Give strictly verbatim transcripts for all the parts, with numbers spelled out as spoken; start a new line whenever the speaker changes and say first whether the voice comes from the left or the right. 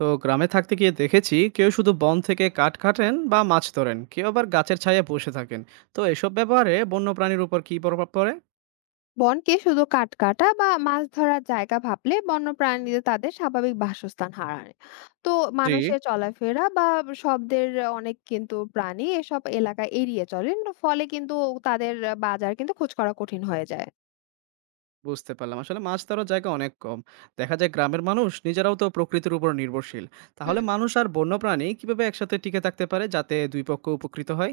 right: তো গ্রামে থাকতে গিয়ে দেখেছি কেউ শুধু বন থেকে কাঠ কাটেন বা মাছ ধরেন, কেউ আবার গাছের ছায়ায় বসে থাকেন। তো এসব ব্যাপারে বন্য প্রাণীর উপর কি প্রভাব পড়ে?
left: বনকে শুধু কাঠ কাটা বা মাছ ধরার জায়গা ভাবলে বন্যপ্রাণীদের তাদের স্বাভাবিক বাসস্থান হারায়। তো
right: জি।
left: মানুষের চলাফেরা বা শব্দের অনেক, কিন্তু প্রাণী এসব এলাকা এড়িয়ে চলেন, ফলে কিন্তু তাদের বাজার কিন্তু খোঁজ করা কঠিন হয়ে যায়।
right: বুঝতে পারলাম, আসলে মাছ ধরার জায়গা অনেক কম। দেখা যায় গ্রামের মানুষ নিজেরাও তো প্রকৃতির উপর নির্ভরশীল।
left: হুম।
right: তাহলে মানুষ আর বন্য প্রাণী কিভাবে একসাথে টিকে থাকতে পারে যাতে দুই পক্ষ উপকৃত হয়?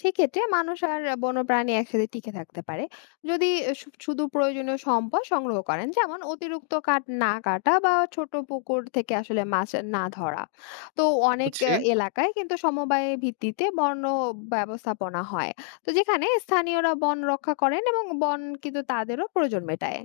left: সেক্ষেত্রে মানুষ আর বন্যপ্রাণী একসাথে টিকে থাকতে পারে যদি শু- শুধু প্রয়োজনীয় সম্পদ সংগ্রহ করেন, যেমন অতিরিক্ত কাঠ না কাটা বা ছোট পুকুর থেকে আসলে মাছ না ধরা। তো অনেক
right: বুঝছি।
left: আহ, এলাকায় কিন্তু সমবায় ভিত্তিতে বন্য ব্যবস্থাপনা হয়, তো যেখানে স্থানীয়রা বন রক্ষা করেন এবং বন কিন্তু তাদেরও প্রয়োজন মেটায়।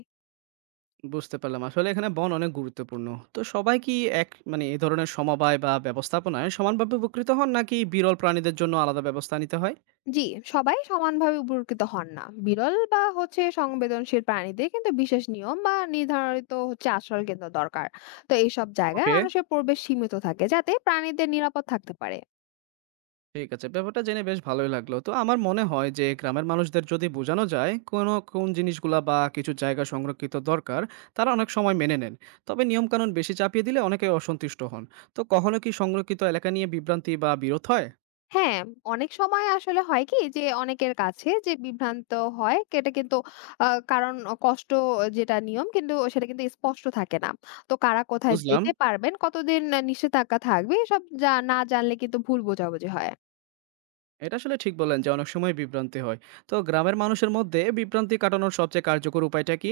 right: বুঝতে পারলাম, আসলে এখানে বন অনেক গুরুত্বপূর্ণ। তো সবাই কি এক মানে এই ধরনের সমবায় বা ব্যবস্থাপনায় সমানভাবে উপকৃত হন, নাকি বিরল প্রাণীদের জন্য আলাদা ব্যবস্থা নিতে হয়?
left: জি, সবাই সমানভাবে উপকৃত হন না। বিরল বা হচ্ছে সংবেদনশীল প্রাণীদের কিন্তু বিশেষ নিয়ম বা নির্ধারিত হচ্ছে আশ্রয় কেন্দ্র দরকার। তো এইসব জায়গায়
right: ওকে,
left: মানুষের প্রবেশ সীমিত থাকে, যাতে প্রাণীদের নিরাপদ থাকতে পারে।
right: ঠিক আছে। ব্যাপারটা জেনে বেশ ভালোই লাগলো। তো আমার মনে হয় যে গ্রামের মানুষদের যদি বোঝানো যায় কোনো কোন জিনিসগুলা বা কিছু জায়গা সংরক্ষিত দরকার, তারা অনেক সময় মেনে নেন। তবে নিয়মকানুন বেশি চাপিয়ে দিলে অনেকে অসন্তুষ্ট হন। তো কখনো কি সংরক্ষিত এলাকা নিয়ে বিভ্রান্তি বা বিরোধ হয়?
left: হ্যাঁ, অনেক সময় আসলে হয় কি যে অনেকের কাছে যে বিভ্রান্ত হয় এটা কিন্তু আ কারণ কষ্ট, যেটা নিয়ম কিন্তু সেটা কিন্তু স্পষ্ট থাকে না। তো কারা কোথায়
right: বুঝলাম।
left: যেতে পারবেন, কতদিন নিষেধাজ্ঞা থাকবে, এসব জা না জানলে কিন্তু ভুল বোঝাবুঝি হয়।
right: এটা আসলে ঠিক বললেন যে অনেক সময় বিভ্রান্তি হয়। তো গ্রামের মানুষের মধ্যে বিভ্রান্তি কাটানোর সবচেয়ে কার্যকর উপায়টা কি?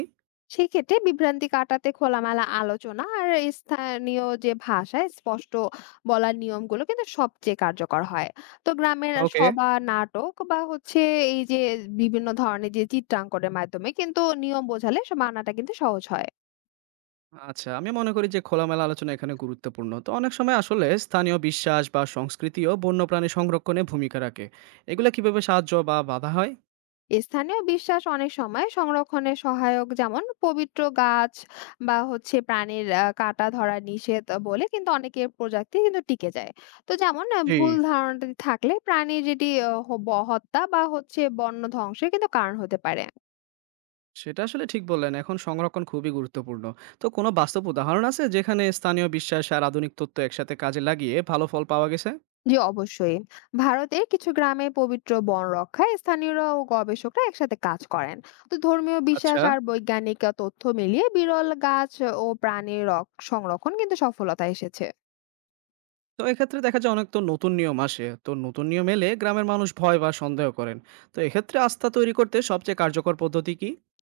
left: সেক্ষেত্রে বিভ্রান্তি কাটাতে খোলামেলা আলোচনা আর স্থানীয় যে ভাষায় স্পষ্ট বলার নিয়মগুলো কিন্তু সবচেয়ে কার্যকর হয়। তো গ্রামের
right: ওকে।
left: সভা, নাটক বা হচ্ছে এই যে বিভিন্ন ধরনের যে চিত্রাঙ্কনের মাধ্যমে কিন্তু নিয়ম বোঝালে সে মানাটা কিন্তু সহজ হয়।
right: আচ্ছা, আমি মনে করি যে খোলামেলা আলোচনা এখানে গুরুত্বপূর্ণ। তো অনেক সময় আসলে স্থানীয় বিশ্বাস বা সংস্কৃতিও বন্যপ্রাণী সংরক্ষণে ভূমিকা রাখে। এগুলা কিভাবে সাহায্য বা বাধা হয়?
left: স্থানীয় বিশ্বাস অনেক সময় সংরক্ষণে সহায়ক, যেমন পবিত্র গাছ বা হচ্ছে প্রাণীর আহ, কাটা ধরা নিষেধ বলে কিন্তু অনেকের প্রজাতি কিন্তু টিকে যায়। তো যেমন আহ,
right: জি।
left: ভুল ধারণাটি থাকলে প্রাণী যেটি আহ, হ- ব- হত্যা বা হচ্ছে বন্য ধ্বংসের কিন্তু কারণ হতে পারে।
right: সেটা আসলে ঠিক বললেন। এখন সংরক্ষণ খুবই গুরুত্বপূর্ণ। তো কোনো বাস্তব উদাহরণ আছে যেখানে স্থানীয় বিশ্বাস আর আধুনিক তথ্য একসাথে কাজে লাগিয়ে ভালো ফল পাওয়া গেছে?
left: জি, অবশ্যই। ভারতের কিছু গ্রামে পবিত্র বন রক্ষায় স্থানীয়রা ও গবেষকরা একসাথে কাজ করেন। তো ধর্মীয় বিশ্বাস
right: আচ্ছা।
left: আর বৈজ্ঞানিক আহ, তথ্য মিলিয়ে বিরল গাছ ও প্রাণীর রক- সংরক্ষণ কিন্তু সফলতা এসেছে।
right: তো এক্ষেত্রে দেখা যায় অনেক তো নতুন নিয়ম আসে। তো নতুন নিয়ম এলে গ্রামের মানুষ ভয় বা সন্দেহ করেন। তো এক্ষেত্রে আস্থা তৈরি করতে সবচেয়ে কার্যকর পদ্ধতি কি?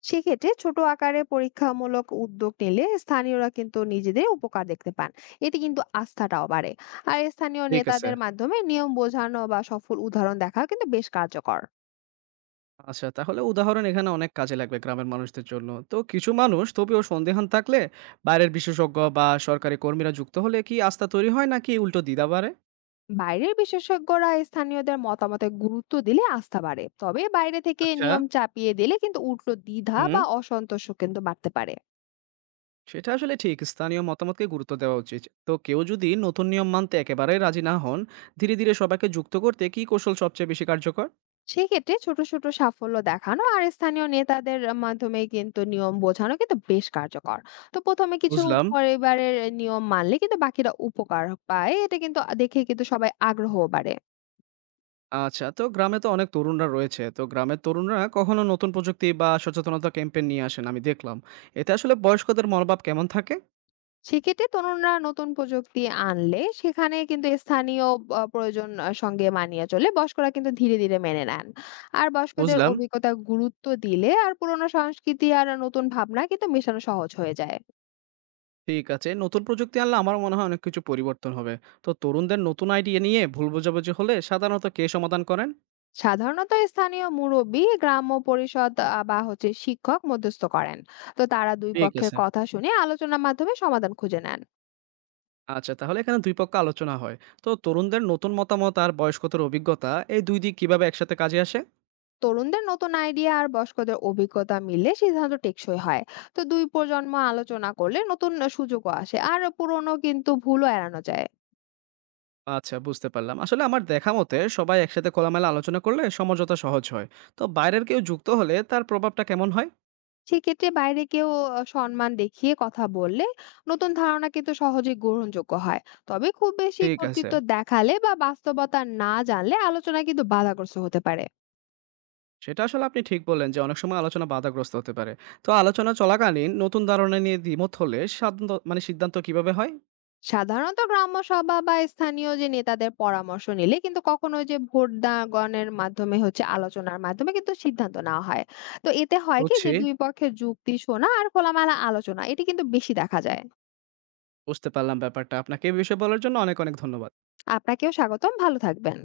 left: সেক্ষেত্রে ছোট আকারে পরীক্ষামূলক উদ্যোগ নিলে স্থানীয়রা কিন্তু নিজেদের উপকার দেখতে পান, এতে কিন্তু আস্থাটাও বাড়ে। আর স্থানীয়
right: ঠিক আছে।
left: নেতাদের মাধ্যমে নিয়ম বোঝানো বা সফল উদাহরণ দেখা কিন্তু বেশ কার্যকর।
right: আচ্ছা, তাহলে উদাহরণ এখানে অনেক কাজে লাগবে গ্রামের মানুষদের জন্য। তো কিছু মানুষ তবুও সন্দিহান থাকলে বাইরের বিশেষজ্ঞ বা সরকারি কর্মীরা যুক্ত হলে কি আস্থা তৈরি হয়, নাকি উল্টো দ্বিধা বাড়ে?
left: বাইরের বিশেষজ্ঞরা স্থানীয়দের মতামতে গুরুত্ব দিলে আস্থা বাড়ে, তবে বাইরে থেকে
right: আচ্ছা,
left: নিয়ম চাপিয়ে দিলে কিন্তু উল্টো দ্বিধা
right: হুম।
left: বা অসন্তোষও কিন্তু বাড়তে পারে।
right: সেটা আসলে ঠিক। স্থানীয় মতামতকে গুরুত্ব দেওয়া উচিত। তো কেউ যদি নতুন নিয়ম মানতে একেবারেই রাজি না হন, ধীরে ধীরে সবাইকে যুক্ত করতে কি কৌশল সবচেয়ে বেশি কার্যকর?
left: সেক্ষেত্রে ছোট, ছোট সাফল্য দেখানো আর স্থানীয় নেতাদের মাধ্যমে কিন্তু নিয়ম বোঝানো কিন্তু বেশ কার্যকর। তো প্রথম এ কিছু
right: বুঝলাম।
left: পরিবারের নিয়ম মানলে কিন্তু বাকিরা উপকার পায়। এটা কিন্তু দেখে কিন্তু সবাই আগ্রহও বাড়ে।
right: আচ্ছা, তো গ্রামে তো অনেক তরুণরা রয়েছে। তো গ্রামের তরুণরা কখনো নতুন প্রযুক্তি বা সচেতনতা ক্যাম্পেইন নিয়ে আসেন আমি দেখলাম। এতে আসলে বয়স্কদের মনোভাব কেমন থাকে?
left: সেক্ষেত্রে তরুণরা নতুন প্রযুক্তি আনলে সেখানে কিন্তু স্থানীয় আ প্রয়োজন আহ, সঙ্গে মানিয়ে চলে, বয়স্করা কিন্তু ধীরে, ধীরে মেনে নেন। আর বয়স্কদের
right: বুঝলাম।
left: অভিজ্ঞতা গুরুত্ব দিলে আর পুরোনো সংস্কৃতি আর নতুন ভাবনা কিন্তু মেশানো সহজ হয়ে যায়।
right: ঠিক আছে। নতুন প্রযুক্তি আনলে আমার মনে হয় অনেক কিছু পরিবর্তন হবে। তো তরুণদের নতুন আইডিয়া নিয়ে ভুল বোঝাবুঝি হলে সাধারণত কে সমাধান করেন?
left: সাধারণত স্থানীয় মুরব্বী, গ্রাম্য পরিষদ আহ, বা হচ্ছে শিক্ষক মধ্যস্থ করেন। তো তারা দুই
right: ঠিক
left: পক্ষের
right: আছে।
left: কথা শুনে আলোচনার মাধ্যমে সমাধান খুঁজে নেন।
right: আচ্ছা, তাহলে এখানে দুই পক্ষ আলোচনা হয়। তো তরুণদের নতুন মতামত আর বয়স্কদের অভিজ্ঞতা এই দুই দিক কিভাবে একসাথে কাজে আসে?
left: তরুণদের নতুন আইডিয়া আর বয়স্কদের অভিজ্ঞতা মিললে সিদ্ধান্ত টেকসই হয়। তো দুই প্রজন্ম আলোচনা করলে নতুন সুযোগও আসে আর পুরনো কিন্তু ভুলও এড়ানো যায়।
right: আচ্ছা, বুঝতে পারলাম। আসলে আমার দেখা মতে সবাই একসাথে খোলামেলা আলোচনা করলে সমঝোতা সহজ হয়। তো বাইরের কেউ যুক্ত হলে তার প্রভাবটা কেমন হয়?
left: সেক্ষেত্রে বাইরে কেউ আহ, সম্মান দেখিয়ে কথা বললে নতুন ধারণা কিন্তু সহজে গ্রহণযোগ্য হয়। তবে খুব বেশি
right: ঠিক আছে।
left: কর্তৃত্ব দেখালে বা বাস্তবতা না জানলে আলোচনা কিন্তু বাধাগ্রস্ত হতে পারে।
right: সেটা আসলে আপনি ঠিক বললেন যে অনেক সময় আলোচনা বাধাগ্রস্ত হতে পারে। তো আলোচনা চলাকালীন নতুন ধারণা নিয়ে দ্বিমত হলে সাদ্দ মানে সিদ্ধান্ত কিভাবে হয়?
left: সাধারণত গ্রাম্য সভা বা স্থানীয় যে নেতাদের পরামর্শ নিলে কিন্তু কখনো ওই যে ভোটদানের মাধ্যমে, হচ্ছে আলোচনার মাধ্যমে কিন্তু সিদ্ধান্ত নেওয়া হয়। তো এতে হয় কি
right: বুঝছি,
left: যে দুই পক্ষের যুক্তি শোনা আর খোলামেলা আলোচনা এটি কিন্তু বেশি দেখা যায়।
right: বুঝতে পারলাম ব্যাপারটা। আপনাকে এই বিষয়ে বলার জন্য অনেক, অনেক ধন্যবাদ।
left: আপনাকেও স্বাগতম, ভালো থাকবেন।